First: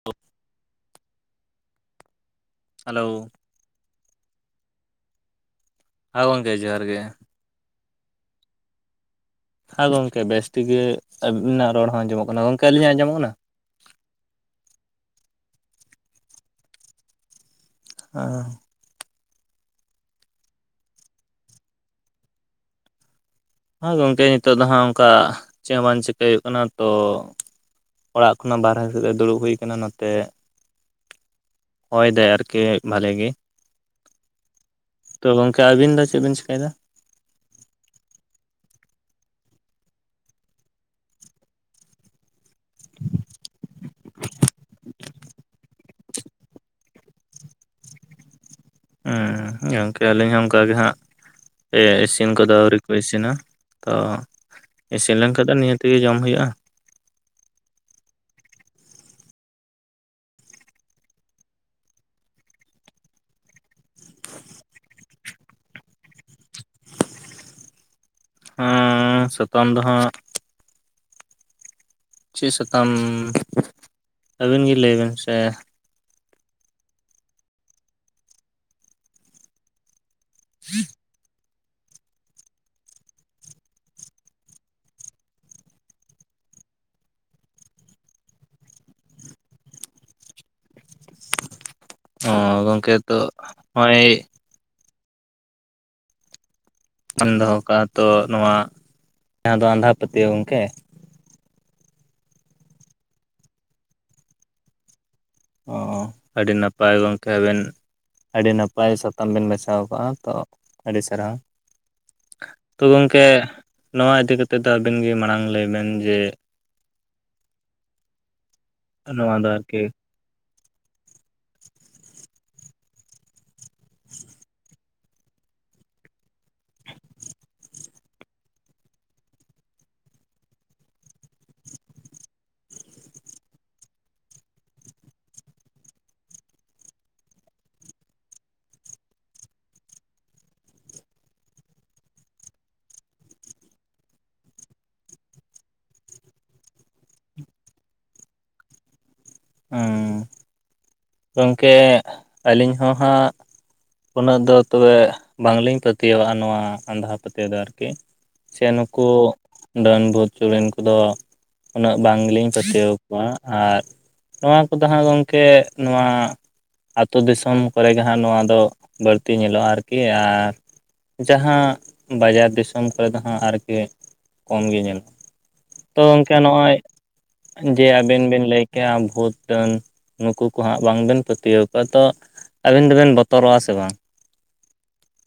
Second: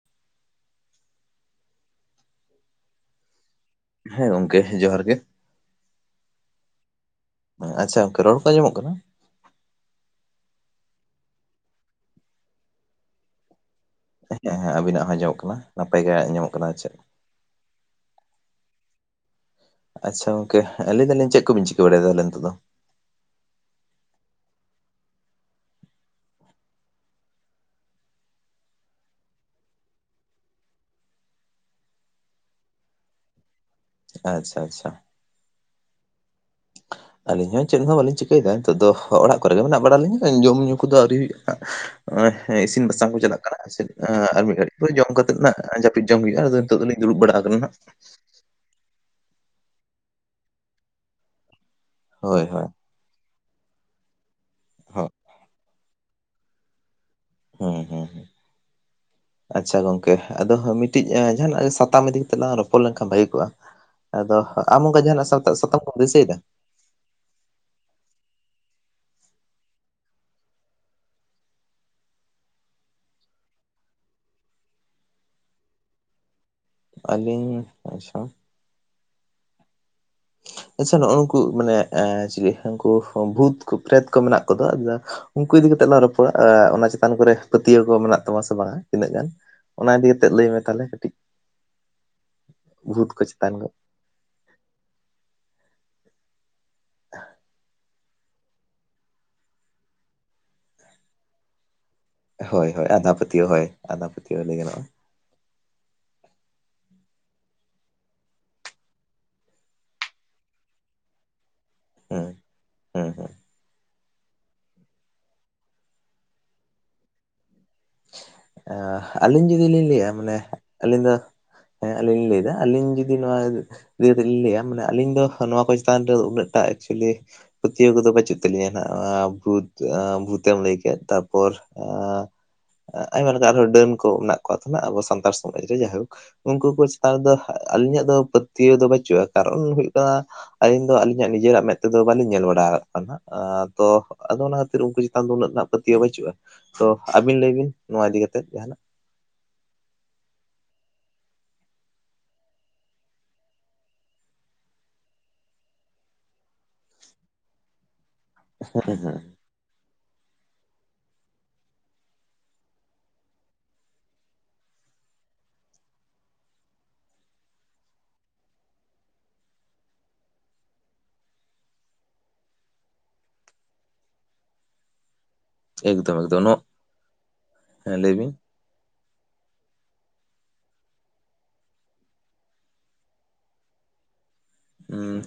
[inaudible] Hello, ᱦᱮᱸ ᱜᱚᱝᱠᱮ ᱡᱚᱦᱟᱨ ᱜᱮ ᱾ ᱦᱮᱸ ᱜᱚᱝᱠᱮ ᱡᱚᱦᱟᱨ ᱜᱮ ᱾ ᱟᱪᱪᱷᱟ ᱜᱚᱝᱠᱮ ᱨᱚᱲ ᱠᱚᱸ ᱟᱸᱡᱚᱢᱚᱜ ᱠᱟᱱᱟ? ᱦᱮᱸ ᱜᱚᱝᱠᱮ ᱵᱮᱥ ᱴᱷᱤᱠ ᱜᱮ ᱟᱹᱵᱤᱱᱟᱜ ᱨᱚᱲ ᱦᱚᱸ ᱟᱸᱡᱚᱢᱚᱜ ᱠᱟᱱᱟ, ᱜᱚᱝᱠᱮ ᱟᱹᱞᱤᱧᱟᱜ ᱟᱸᱡᱚᱢᱚᱜ ᱠᱟᱱᱟ? ᱦᱮᱸ ᱦᱮᱸ ᱟᱵᱤᱱᱟᱜ ᱦᱚᱸ ᱡᱚᱜ ᱠᱟᱱᱟ ᱱᱟᱯᱟᱭ ᱜᱮ ᱟᱡᱧᱚᱜ ᱠᱟᱱᱟ ᱪᱮᱜ [inaudible] ᱟᱪᱪᱷᱟ ᱜᱚᱝᱠᱮ ᱞᱮᱫᱟᱞᱤᱧ ᱪᱮᱜ ᱠᱚᱵᱤᱱ ᱪᱤᱠᱟᱹ ᱵᱟᱲᱟᱭᱫᱟ ᱞᱮ ᱱᱤᱛᱚᱜ ᱫᱚ? ᱦᱟᱸ ᱜᱚᱝᱠᱮ ᱱᱤᱛᱚᱜ ᱫᱚ ᱦᱟᱸᱜ ᱚᱝᱠᱟ ᱪᱮ ᱵᱟᱝ ᱪᱤᱠᱟᱹᱭ ᱦᱩᱭᱩᱜ ᱠᱟᱱᱟ ᱛᱚ ᱚᱲᱟᱜ ᱠᱷᱚᱱᱟᱜ ᱵᱟᱨᱦᱮ ᱥᱮᱫ ᱫᱩᱲᱩᱵ ᱦᱩᱭ ᱟᱠᱟᱱᱟ ᱱᱚᱛᱮ‌ ᱦᱚᱭᱫᱟᱭ ᱟᱨᱠᱤ ᱵᱷᱟᱞᱮ ᱜᱮ‌ ᱾ ᱟᱪᱪᱷᱟ ᱟᱪᱪᱷᱟ ᱾ ᱛᱚ ᱜᱚᱝᱠᱮ ᱟᱵᱤᱱ ᱫᱚ ᱪᱮᱫ ᱵᱤᱱ ᱪᱮᱠᱟᱭ ᱫᱟ? ᱟᱹᱞᱤᱧ ᱦᱚᱸ ᱪᱮᱫ ᱦᱚᱸ ᱵᱟᱹᱞᱤᱧ ᱪᱤᱠᱟᱹᱭᱮᱫᱟ ᱱᱤᱛᱚᱜ ᱫᱚ ᱚᱲᱟᱜ ᱠᱚᱨᱮᱜ ᱜᱮ ᱢᱮᱱᱟᱜ ᱵᱟᱲᱟ ᱞᱤᱧᱟ ᱡᱚᱢᱼᱧᱩ ᱠᱚᱫᱚ ᱟᱹᱣᱨᱤ ᱦᱩᱭᱩᱜ-ᱟ ᱤᱥᱤᱱ ᱵᱟᱥᱟᱝ ᱠᱚ ᱪᱟᱞᱟᱜ ᱠᱟᱱᱟ ᱦᱚᱭ ᱥᱮ ᱟᱨ ᱢᱤᱫ ᱜᱷᱟᱹᱲᱤᱡ ᱯᱳᱨᱮ ᱡᱚᱢ ᱠᱟᱛᱮ ᱱᱟᱜ ᱡᱟᱹᱯᱤᱫ ᱡᱚᱢ ᱦᱩᱭᱩᱜᱼᱟ ᱟᱫᱚ ᱱᱤᱛᱚᱜ ᱫᱚᱞᱤ ᱫᱩᱲᱩᱵᱲᱟ ᱠᱟᱱᱟᱱ ᱦᱟᱹᱜ᱾ ᱜᱚᱝᱠᱮ ᱟᱹᱞᱤᱧ ᱦᱚᱸ ᱚᱝᱠᱟᱜᱮ ᱦᱟᱸᱜ ᱤᱥᱤᱱ ᱦᱳᱭ ᱠᱚᱫᱚ ᱦᱳᱭ ᱟᱹᱣᱨᱤ ᱤᱥᱤᱱᱟ ᱛᱚ ᱦᱳᱭ ᱤᱥᱤᱱ ᱞᱮᱱ ᱠᱷᱟᱡ ᱫᱚ ᱱᱤᱭᱟᱹᱛ ᱜᱮ ᱡᱚᱢ ᱦᱩᱭᱩᱜᱼᱟ ᱦᱩᱸᱦᱩᱸ ᱟᱪᱷᱟ ᱜᱚᱝᱠᱮ ᱟᱫᱚ ᱢᱤᱜᱴᱤᱡ ᱡᱟᱦᱟᱱᱟᱜ ᱥᱟᱛᱟᱢ ᱤᱫᱤ ᱠᱟᱛᱮᱜ ᱞᱟᱝ ᱨᱚᱯᱚᱲ ᱞᱮᱱᱠᱷᱟᱱ ᱵᱷᱟᱹᱜᱮ ᱠᱚᱜᱼᱟ ᱟᱫᱚ ᱟᱢ ᱚᱱᱴᱝᱠᱟ ᱡᱟᱦᱟᱱᱟᱜ ᱥᱟᱛᱟ ᱥᱟᱛᱟᱢ ᱠᱚᱢ ᱫᱤᱥᱟᱹᱭᱮᱫᱟ? ᱩᱸ ᱥᱟᱛᱟᱢ ᱫᱚ ᱦᱟᱸᱜ ᱪᱤᱜ ᱥᱟᱛᱟᱢ ᱟᱹᱵᱤᱱ ᱜᱮ ᱞᱟᱹᱭᱵᱤᱱ ᱥᱮ᱾ ᱟᱹᱞᱤᱧ ᱟᱪᱷᱟ ᱟᱪᱷᱟ ᱱᱚᱜᱚᱝᱠᱩ ᱢᱟᱱᱮ ᱩᱝᱠᱩ ᱢᱟᱱᱮ ᱪᱮᱞᱮ ᱩᱱᱠᱩ ᱵᱷᱩᱛ ᱯᱷᱮᱛ ᱠᱚ ᱢᱮᱱᱟᱜ ᱠᱚᱫᱚ ᱩᱱᱠᱩ ᱤᱫᱤ ᱠᱟᱛᱮᱜ ᱞᱟᱝ ᱨᱚᱯᱚᱲᱟ ᱚᱱᱟ ᱪᱮᱛᱟᱱ ᱠᱚᱨᱮ ᱯᱟᱹᱛᱭᱟᱹᱣ ᱠᱚ ᱢᱮᱱᱟᱜ ᱛᱟᱢᱟ ᱥᱮ ᱵᱟᱝᱟ ᱛᱤᱱᱟᱹᱜ ᱜᱟᱱ? ᱚᱱᱟ ᱤᱫᱤ ᱠᱟᱛᱮᱜ ᱞᱟᱹᱭ ᱢᱮ ᱛᱟᱦᱚᱞᱮ ᱠᱟᱹᱴᱤᱡ ᱚᱻᱻ ᱜᱚᱝᱠᱮ ᱵᱷᱩᱛ ᱠᱚ ᱦᱛᱚᱜ ᱪᱮᱛᱟᱱ ᱠᱚ ᱱᱚᱜᱼᱚᱭ ᱟᱢ ᱫᱚᱦᱚ ᱠᱟᱜ ᱛᱚ ᱱᱚᱣᱟ ᱡᱟᱦᱟᱸ ᱫᱚ ᱟᱸᱫᱷᱟ ᱯᱟᱹᱛᱭᱟᱹᱣ ᱜᱚᱝᱠᱮ ᱦᱳᱭ ᱦᱳᱭ ᱟᱸᱫᱷᱟ ᱯᱟᱹᱛᱤᱭᱟᱹᱣ ᱦᱳᱭ ᱟᱸᱫᱷᱟ ᱯᱟᱹᱛᱭᱟᱹᱣ ᱞᱟᱹᱭ ᱜᱟᱱᱚᱜᱼᱟ ᱚ ᱟᱹᱰᱤ ᱱᱟᱯᱟᱭ ᱜᱚᱢᱠᱮ ᱟᱵᱮᱱ ᱟᱹᱰᱤ ᱱᱟᱯᱟᱭ ᱥᱟᱛᱟᱢ ᱵᱮᱱ ᱵᱟᱪᱷᱟᱣ ᱠᱟᱜᱼᱟ ᱛᱚ ᱟᱹᱰᱤ ᱥᱟᱨᱦᱟᱣ ᱦᱩᱸ ᱛᱚ ᱦᱩᱸ ᱜᱚᱝᱠᱮ ᱦᱩᱸ ᱱᱚᱣᱟ ᱤᱫᱤ ᱠᱟᱛᱮ ᱫᱚ ᱟᱵᱮᱱ ᱜᱮ ᱢᱟᱲᱟᱝ ᱞᱟᱹᱭ ᱵᱮᱱ ᱡᱮ ᱱᱚᱣᱟ ᱟᱹᱞᱤᱧ ᱫᱚ ᱡᱩᱫᱤ ᱟᱨᱠᱤ ᱞᱤᱧ ᱞᱟᱹᱭᱼᱟ ᱢᱟᱱᱮ ᱟᱹᱞᱤᱧ ᱫᱚ ᱦᱮᱸ ᱟᱹᱞᱤᱧ ᱞᱤᱧ ᱞᱟᱹᱭ ᱮᱜᱼᱟ ᱟᱹᱞᱤᱧ ᱡᱩᱫᱤ ᱱᱚᱣᱟ ᱡᱩᱫᱤ ᱞᱤᱧ ᱞᱟᱹᱭᱟ ᱢᱟᱱᱮ ᱟᱞᱤᱧ ᱫᱚ ᱱᱚᱣᱟ ᱠᱚ ᱪᱮᱛᱟᱱ ᱨᱮ ᱫᱚ ᱩᱱᱟᱹᱜ ᱴᱟᱜ ᱮᱠᱪᱚᱞᱤ ᱯᱟᱹᱛᱤᱭᱟᱹᱣ ᱠᱚᱫᱚ ᱵᱟᱹᱪᱩᱜ ᱛᱟᱞᱤᱧᱟ ᱱᱟᱜ ᱵᱷᱩᱛ ᱵᱷᱩᱛᱮᱢ ᱞᱟᱹᱭ ᱠᱮᱫ ᱛᱟᱯᱚᱨ ᱟᱭᱢᱟ ᱞᱮᱠᱟᱱ ᱟᱨᱦᱚᱸ ᱰᱟᱹᱱ ᱠᱚ ᱢᱮᱱᱟᱜ ᱠᱚ ᱛᱟᱸᱦᱮᱱᱟ ᱟᱵᱚ ᱥᱟᱱᱛᱟᱲ ᱥᱚᱢᱟᱡᱽ ᱨᱮ ᱡᱟᱭᱦᱳᱠ ᱩᱱᱠᱩ ᱠᱚ ᱪᱮᱛᱟᱱ ᱨᱮ ᱫᱚ ᱟᱹᱞᱤᱧᱟᱜ ᱫᱚ ᱯᱟᱹᱛᱭᱟᱹᱣ ᱫᱚ ᱵᱟᱹᱪᱩᱜᱼᱟ ᱠᱟᱨᱚᱱ ᱦᱩᱭᱩᱜ ᱠᱟᱱᱟ ᱟᱹᱞᱤᱧ ᱫᱚ ᱟᱹᱞᱤᱧᱟᱜ ᱱᱤᱡᱮᱨᱟᱜ ᱢᱮᱫ ᱛᱮᱫᱚ ᱵᱟᱹᱞᱤᱧ ᱧᱮᱞ ᱵᱟᱲᱟ ᱠᱟᱜ ᱠᱚᱣᱟ ᱦᱟᱜ ᱛᱚ ᱟᱫᱚ ᱚᱱᱟ ᱠᱷᱟᱹᱛᱤᱨ ᱩᱱᱠᱩ ᱪᱮᱛᱟᱱ ᱫᱚ ᱩᱱᱟᱹᱜ ᱨᱮᱱᱟᱜ ᱯᱟᱹᱛᱭᱟᱹᱣ ᱵᱟᱹᱪᱩᱜᱼᱟ ᱛᱚ ᱟᱹᱵᱤᱱ ᱞᱟᱹᱭ ᱵᱤᱱ ᱱᱚᱣᱟ ᱤᱫᱤ ᱠᱟᱛᱮᱫ ᱡᱟᱸᱦᱟ ᱱᱟᱜ ᱚᱻᱻ ᱜᱚᱢᱠᱮ ᱟᱹᱞᱤᱧ ᱦᱚᱸ ᱦᱟᱸᱜ ᱩᱱᱟᱹᱜ ᱫᱚ ᱛᱚᱵᱮ ᱵᱟᱝᱞᱤᱧ ᱯᱟᱹᱛᱤᱟᱹᱣᱟᱜᱼᱟ ᱱᱚᱣᱟ ᱟᱸᱫᱷᱟ ᱯᱟᱹᱛᱭᱟᱹᱣ ᱫᱚ ᱟᱨᱠᱤ ᱥᱮ ᱦᱮᱸ ᱱᱩᱠᱩ ᱦᱮᱸ ᱰᱟᱹᱱ, ᱵᱷᱩᱛ, ᱪᱩᱲᱤᱱ ᱠᱚᱫᱚ ᱩᱱᱟᱹᱜ ᱵᱟᱝ ᱜᱮᱞᱤᱧ ᱯᱟᱹᱛᱭᱟᱹᱣ ᱟᱠᱚᱣᱟ ᱟᱨ ᱱᱚᱣᱟ ᱠᱚᱫᱚ ᱦᱟᱸᱜ ᱜᱚᱢᱠᱮ ᱱᱚᱣᱟ ᱟᱛᱳ ᱫᱤᱥᱚᱢ ᱠᱚᱨᱮ ᱜᱮ ᱦᱟᱜ ᱱᱚᱣᱟ ᱫᱚ ᱵᱟᱹᱲᱛᱤ ᱧᱮᱞᱚᱜᱼᱟ ᱟᱨᱠᱤ ᱟᱨ ᱡᱟᱦᱟᱸ ᱵᱟᱡᱟᱨ ᱫᱤᱥᱚᱢ ᱠᱚᱨᱮ ᱫᱚ ᱦᱟᱸᱜ ᱟᱨᱠᱤ ᱠᱚᱢ ᱜᱮ ᱧᱮᱞᱚᱜᱼᱟ ᱛᱚ ᱮᱠᱫᱚᱢ ᱜᱚᱝᱠᱮ ᱮᱠᱫᱚᱢ ᱱᱚ ᱱᱚᱜᱼᱚᱭ ᱡᱮ ᱦᱮᱸ ᱟᱵᱮᱱ ᱵᱤᱱ ᱵᱮᱱ ᱞᱟᱹᱭ ᱠᱮᱭᱟ ᱵᱷᱩᱛ ᱰᱟᱹᱱ ᱱᱩᱠᱩ ᱠᱚ ᱦᱟᱸᱜ ᱵᱟᱝ ᱵᱮᱱ ᱯᱟᱹᱛᱭᱟᱹᱣ ᱠᱚᱣᱟ ᱛᱚ ᱟᱵᱮᱱ ᱫᱚᱵᱮᱱ ᱵᱚᱛᱚᱨᱚᱜᱼᱟ ᱥᱮ ᱵᱟᱝ ᱦᱩᱸ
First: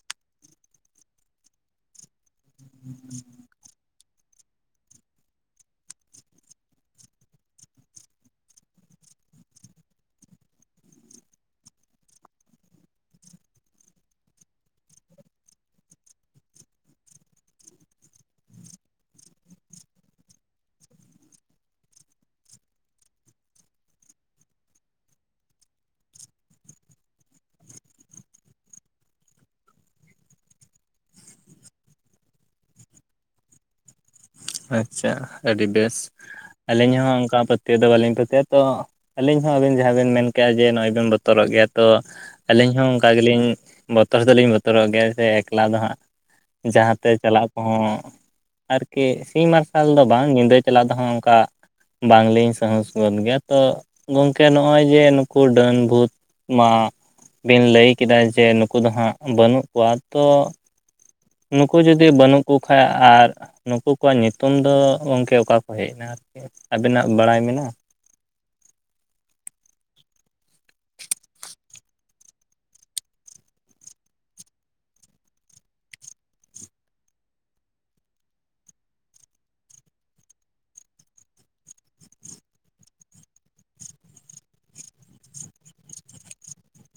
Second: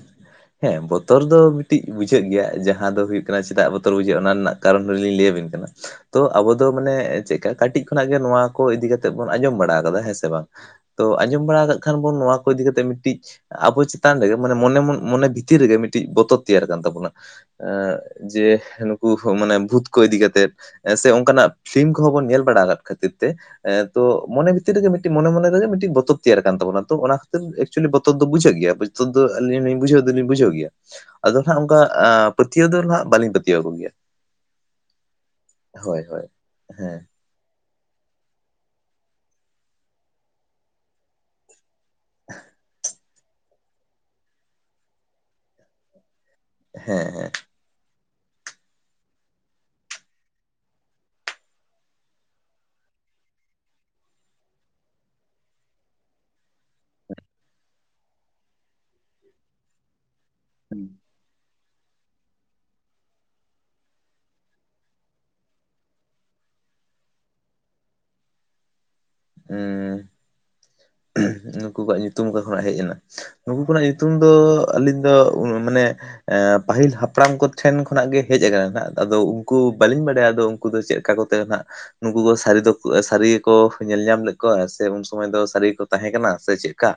ᱦᱮᱸ ᱵᱚᱛᱚᱨ ᱫᱚ ᱢᱤᱫᱴᱤᱡ ᱵᱩᱡᱷᱟᱹᱜ ᱜᱮᱭᱟ ᱡᱟᱦᱟᱸ ᱫᱚ ᱦᱩᱭᱩᱜ ᱠᱟᱱᱟ᱾ ᱪᱮᱫᱟᱜ ᱵᱚᱛᱚᱨ ᱵᱩᱡᱷᱟᱹᱜᱼᱟ ᱚᱱᱟ ᱨᱮᱱᱟᱜ ᱠᱟᱨᱚᱱ ᱦᱚᱸ ᱞᱤᱧ ᱞᱟᱹᱭ ᱟᱹᱵᱤᱱ ᱠᱟᱱᱟ᱾ ᱛᱚ ᱟᱵᱚ ᱫᱚ ᱢᱟᱱᱮ ᱪᱮᱫᱠᱟ ᱠᱟᱹᱴᱤᱡ ᱠᱷᱚᱱᱟᱜ ᱜᱮ ᱱᱚᱣᱟ ᱠᱚ ᱤᱫᱤ ᱠᱟᱛᱮᱜ ᱵᱚᱱ ᱟᱸᱡᱚᱢ ᱵᱟᱲᱟ ᱠᱟᱫᱟ ᱦᱮᱸ ᱥᱮ ᱵᱟᱝ ᱛᱚ ᱟᱸᱡᱚᱢ ᱵᱟᱲᱟ ᱠᱟᱜ ᱠᱷᱟᱱ ᱵᱚᱱ ᱱᱚᱣᱟ ᱠᱚ ᱤᱫᱤ ᱠᱟᱛᱮᱜ ᱢᱤᱫᱴᱤᱡ ᱟᱵᱚ ᱪᱮ ᱛᱟᱱ ᱨᱮᱜᱮ ᱢᱟᱱᱮ ᱢᱚᱱᱮ ᱢᱚᱱᱮ ᱵᱷᱤᱛᱤᱨ ᱨᱮᱜᱮ ᱢᱤᱫᱴᱤᱡ ᱵᱚᱛᱚᱨ ᱛᱮᱭᱟᱨ ᱠᱟᱱ ᱛᱟᱵᱚᱱᱟ᱾ ᱮᱸᱻ ᱡᱮ ᱱᱩᱠᱩ ᱢᱟᱱᱮ ᱵᱷᱩᱛ ᱠᱚ ᱤᱫᱤ ᱠᱟᱛᱮᱜ ᱦᱮᱸᱥᱮ ᱚᱱᱠᱟᱱᱟᱜ ᱯᱷᱤᱞᱤᱢ ᱠᱚᱦᱚᱸ ᱵᱚᱱ ᱧᱮᱞ ᱵᱟᱲᱟ ᱟᱠᱟᱫ ᱠᱷᱟᱹᱛᱤᱨ ᱛᱮ ᱮᱸ ᱛᱚ ᱢᱚᱱᱮ ᱵᱷᱤᱛᱤᱨ ᱨᱮᱜᱮ ᱢᱤᱫᱴᱤᱡ ᱢᱚᱱᱮ ᱢᱚᱱᱮ ᱨᱮᱜᱮ ᱢᱤᱫᱴᱤᱡ ᱵᱚᱛᱚᱨ ᱛᱮᱭᱟᱨ ᱠᱟᱱ ᱛᱟᱵᱚᱱᱟ ᱛᱚ ᱚᱱᱟ ᱠᱷᱟᱹᱛᱤᱨ ᱮᱠᱪᱩᱞᱤ ᱵᱚᱛᱚᱨ ᱫᱚ ᱵᱩᱡᱷᱟᱹᱜ ᱜᱮᱭᱟ ᱛᱚ ᱫᱚ ᱟᱹᱞᱤᱧ ᱦᱚᱞᱤᱧ ᱵᱩᱡᱷᱟᱹᱣ ᱫᱚᱞᱤᱧ ᱵᱩᱡᱷᱟᱹᱣ ᱜᱮᱭᱟ᱾ ᱟᱫᱚ ᱦᱟᱸᱜ ᱚᱝᱠᱟ ᱟᱸ ᱯᱟᱹᱛᱤᱭᱟᱹᱣ ᱫᱚ ᱦᱟᱸᱜ ᱵᱟᱹᱞᱤᱧ ᱯᱟᱹᱛᱤᱭᱟᱹᱣ ᱟᱠᱚ ᱜᱮᱭᱟ᱾ ᱟᱪᱪᱷᱟ, ᱟᱹᱰᱤ ᱵᱮᱥ ᱦᱳᱭ ᱦᱳᱭ ᱟᱹᱞᱤᱧ ᱦᱮᱸ ᱦᱚᱸ ᱚᱱᱠᱟ ᱯᱟᱹᱛ ᱯᱟᱹᱛᱤᱭᱟᱹᱣ ᱫᱚ ᱵᱟᱹᱞᱤᱧ ᱯᱟᱹᱛᱤᱭᱟᱹᱜᱼᱟ ᱛᱚ ᱟᱹᱞᱤᱧ ᱦᱚᱸ ᱟᱵᱮᱱ ᱡᱟᱦᱟᱸ ᱵᱮᱱ ᱢᱮᱱ ᱠᱮᱜᱼᱟ ᱡᱮ ᱱᱚᱜᱼᱚᱭ ᱵᱮᱱ ᱵᱚᱛᱚᱨᱚᱜ ᱜᱮᱭᱟ ᱛᱚ ᱟᱹᱞᱤᱧ ᱦᱚᱸ ᱚᱱᱠᱟ ᱜᱮᱞᱤᱧ ᱵᱚᱛᱚᱨ ᱫᱚᱞᱤᱧ ᱵᱚᱛᱚᱨᱚᱜ ᱜᱮᱭᱟ ᱥᱮ ᱮᱠᱞᱟ ᱫᱚ ᱦᱟᱸᱜ ᱡᱟᱦᱟᱸ ᱦᱮᱸ ᱛᱮ ᱦᱮᱸ ᱪᱟᱞᱟᱜ ᱠᱚᱦᱚᱸ ᱟᱨᱠᱤ ᱥᱤᱧ ᱢᱟᱨᱥᱟᱞ ᱫᱚ ᱵᱟᱝ ᱧᱤᱫᱟᱹ ᱪᱟᱞᱟᱜ ᱫᱚ ᱦᱟᱸᱜ ᱚᱱᱠᱟ ᱵᱟᱝ ᱞᱤᱧ ᱥᱟᱦᱚᱥ ᱜᱚᱫ ᱜᱮᱭᱟ ᱛᱚ, ᱜᱚᱝᱠᱮ ᱱᱚᱜᱼᱚᱭ ᱡᱮ ᱱᱩᱠᱩ ᱰᱟᱹᱱ ᱵᱷᱩᱛ ᱢᱟ ᱵᱤᱱ ᱞᱟᱹᱭ ᱠᱮᱫᱟ ᱡᱮ ᱱᱩᱠᱩ ᱫᱚ ᱦᱟᱸᱜ ᱵᱟᱹᱱᱩᱜ ᱠᱚᱣᱟ ᱛᱚ [inaudible] ᱱᱩᱠᱩ ᱡᱩᱫᱤ ᱵᱟᱹᱱᱩᱜ ᱠᱚ ᱠᱷᱟᱡ ᱟᱨ ᱱᱩᱠᱩ ᱠᱚᱣᱟᱜ ᱧᱩᱛᱩᱢ ᱫᱚ ᱜᱚᱝᱠᱮ ᱚᱠᱟ ᱠᱚ ᱦᱮᱡ ᱮᱱᱟ᱾ ᱟᱵᱮᱱᱟᱜ ᱵᱟᱲᱟᱭ ᱢᱮᱱᱟᱜᱼᱟ? ᱦᱩᱸ ᱱᱩᱠᱩ ᱠᱚᱣᱟᱜ ᱧᱩᱛᱩᱢ ᱚᱠᱟ ᱠᱷᱚᱱᱟᱜ ᱦᱮᱡ ᱮᱱᱟ᱾ ᱱᱩᱠᱩ ᱠᱚᱱᱟᱜ ᱧᱩᱛᱩᱢ ᱫᱚ ᱟᱹᱞᱤᱧ ᱫᱚ ᱢᱟᱱᱮ ᱮᱸ ᱯᱟᱹᱦᱤᱞ ᱦᱟᱯᱲᱟᱢ ᱠᱚ ᱴᱷᱮᱱ ᱠᱷᱚᱱᱟᱜ ᱜᱮ ᱦᱮᱡ ᱟᱠᱟᱱᱟ ᱦᱟᱸᱜ ᱟᱫᱚ ᱩᱱᱠᱩ ᱵᱟᱹᱞᱤᱧ ᱵᱟᱰᱟᱭᱟ ᱟᱫᱚ ᱱᱩᱠᱩ ᱫᱚ ᱪᱮᱫ ᱞᱮᱠᱟ ᱠᱚ ᱛᱟᱦᱮᱱᱟ ᱱᱟᱦᱟᱸᱜ ᱱᱩᱠᱩ ᱠᱚ ᱥᱟᱹᱨᱤ ᱫᱚ ᱥᱟᱹᱨᱤ ᱜᱮᱠᱚ ᱧᱮᱞ ᱧᱟᱢ ᱞᱮᱫ ᱠᱚᱣᱟ ᱥᱮ ᱩᱱ ᱥᱚᱢᱚᱭ ᱫᱚ ᱥᱟᱹᱨᱤ ᱜᱮ ᱠᱚ ᱛᱟᱦᱮᱸ ᱠᱟᱱᱟ ᱥᱮ ᱪᱮᱫ ᱞᱮᱠᱟ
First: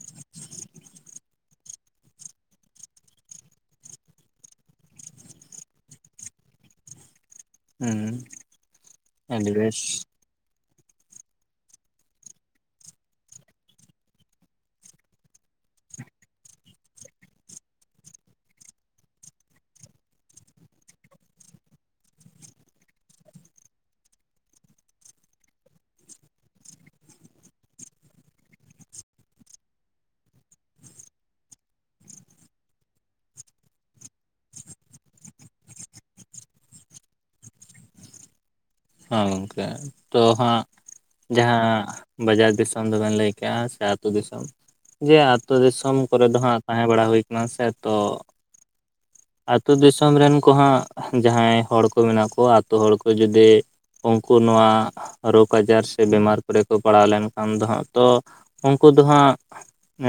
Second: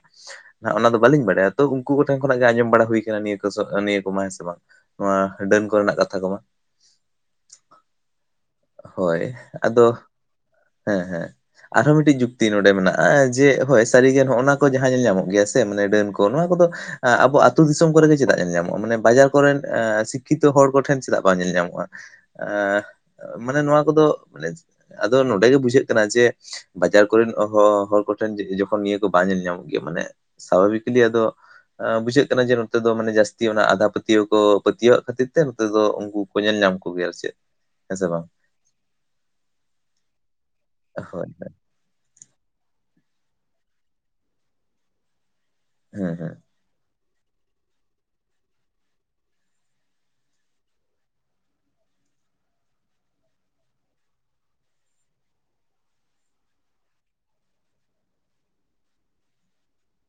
ᱦᱟᱸᱜ ᱚᱱᱟ ᱫᱚ ᱵᱟᱹᱞᱤᱧ ᱵᱟᱰᱟᱭᱟ ᱛᱚ ᱩᱱᱠᱩ ᱠᱚᱴᱷᱮᱱ ᱠᱷᱚᱱᱟᱜ ᱜᱮ ᱟᱸᱡᱚᱢ ᱵᱟᱲᱟ ᱦᱩᱭ ᱠᱟᱱᱟ ᱱᱤᱭᱟᱹ ᱠᱚ ᱱᱤᱭᱟᱹ ᱠᱚᱢᱟ ᱦᱮᱸᱥᱮ ᱵᱟᱝ, ᱱᱚᱣᱟ ᱰᱟᱹᱱ ᱠᱚᱨᱮᱱᱟᱜ ᱠᱟᱛᱷᱟ ᱠᱚᱢᱟ ᱦᱩᱸ ᱦᱳᱭ ᱟᱹᱰᱤ ᱵᱮᱥ ᱟᱫᱚ ᱦᱮᱸ ᱦᱮᱸ ᱟᱨᱦᱚᱸ ᱢᱤᱫᱴᱤᱡ ᱡᱩᱠᱛᱤ ᱱᱚᱸᱰᱮ ᱢᱮᱱᱟᱜᱼᱟ ᱡᱮ ᱦᱳᱭ ᱥᱟᱹᱨᱤ ᱜᱮ ᱱᱚᱜᱼᱚᱭ ᱱᱚᱣᱟ ᱠᱚ ᱡᱟᱦᱟᱸ ᱧᱮᱞ ᱧᱟᱢᱚᱜ ᱜᱮᱭᱟ ᱥᱮ ᱢᱟᱱᱮ ᱰᱟᱹᱱ ᱠᱚ ᱱᱚᱣᱟ ᱠᱚᱫᱚ ᱟᱸ ᱟᱵᱚ ᱟᱹᱛᱩ ᱫᱤᱥᱚᱢ ᱠᱚᱨᱮ ᱜᱮ ᱪᱮᱫᱟᱜ ᱧᱮᱞ ᱧᱟᱢᱚᱜᱼᱟ, ᱢᱟᱱᱮ ᱵᱟᱡᱟᱨ ᱠᱚᱨᱮᱱ ᱮᱸ ᱥᱤᱠᱠᱷᱤᱛᱚ ᱦᱚᱲ ᱠᱚᱴᱷᱮᱱ ᱪᱮᱫᱟᱜ ᱵᱟᱝ ᱧᱮᱞ ᱧᱟᱢᱚᱜᱼᱟ᱾ ᱮᱸ ᱢᱟᱱᱮ ᱱᱚᱣᱟ ᱠᱚᱫᱚ ᱟᱫᱚ ᱱᱚᱸᱰᱮ ᱜᱮ ᱵᱩᱡᱷᱟᱹᱜ ᱠᱟᱱᱟ ᱡᱮ ᱵᱟᱡᱟᱨ ᱠᱚᱨᱮᱱ ᱦᱚ ᱦᱚᱲ ᱠᱚᱴᱷᱮᱱ ᱡᱚ ᱡᱚᱠᱷᱚᱱ ᱱᱤᱭᱟᱹ ᱠᱚ ᱵᱟᱝ ᱧᱮᱞ ᱧᱟᱢᱚᱜ ᱜᱮᱭᱟ᱾ ᱢᱟᱱᱮ ᱥᱟᱵᱷᱟᱵᱤᱠᱞᱤ ᱟᱫᱚ ᱟᱸ ᱵᱩᱡᱷᱟᱹᱜ ᱠᱟᱱᱟ ᱡᱮ ᱱᱚᱛᱮ ᱫᱚ ᱢᱟᱱᱮ ᱡᱟᱹᱥᱛᱤ ᱚᱱᱟ ᱟᱸᱫᱷᱟ ᱯᱟᱹᱛᱤᱭᱟᱹᱣ ᱠᱚ ᱯᱟᱹᱛᱤᱭᱟᱹᱣᱟᱜ ᱠᱷᱟᱹᱛᱤᱨ ᱛᱮ ᱱᱚᱛᱮ ᱫᱚ ᱩᱱᱠᱩ ᱧᱮᱞ ᱧᱟᱢ ᱠᱚ ᱜᱮᱭᱟ ᱪᱮᱫ ᱦᱮᱸ ᱥᱮ ᱵᱟᱝ ᱦᱮᱸ ᱜᱚᱝᱠᱮ ᱛᱚ ᱦᱟᱸᱜ ᱦᱳᱭ ᱦᱳᱭ ᱡᱟᱦᱟᱸ ᱵᱟᱡᱟᱨ ᱫᱤᱥᱚᱢ ᱫᱚ ᱵᱮᱱ ᱞᱟᱹᱭ ᱠᱮᱜᱼᱟ ᱥᱮ ᱟᱹᱛᱩ ᱫᱤᱥᱚᱢ ᱡᱮ ᱟ. ᱛᱩ ᱫᱤᱥᱚᱢ ᱦᱮᱸ ᱦᱮᱸ ᱠᱚᱨᱮ ᱦᱮᱸ ᱫᱚ ᱦᱟᱸᱜ ᱛᱟᱦᱮᱸ ᱵᱟᱲᱟ ᱦᱩᱭ ᱟᱠᱟᱱᱟ᱾ ᱥᱮ ᱛᱚ ᱟᱹᱛᱩ ᱫᱤᱥᱚᱢ ᱨᱮᱱ ᱠᱚ ᱦᱟᱸᱜ ᱡᱟᱦᱟᱸᱭ ᱦᱚᱲ ᱠᱚ ᱢᱮᱱᱟᱜ ᱠᱚᱣᱟ ᱟᱹᱛᱩ ᱦᱚᱲ ᱠᱚ ᱡᱩᱫᱤ ᱩᱱᱠᱩ ᱱᱚᱣᱟ ᱨᱳᱜᱽ ᱟᱡᱟᱨ ᱥᱮ ᱵᱮᱢᱟᱨ ᱠᱚᱨᱮ ᱠᱚ ᱯᱟᱲᱟᱣ ᱞᱮᱱᱠᱷᱟᱱ ᱫᱚ ᱦᱟᱸᱜ ᱛᱚ ᱩᱱᱠᱩ ᱫᱚ ᱦᱟᱸᱜ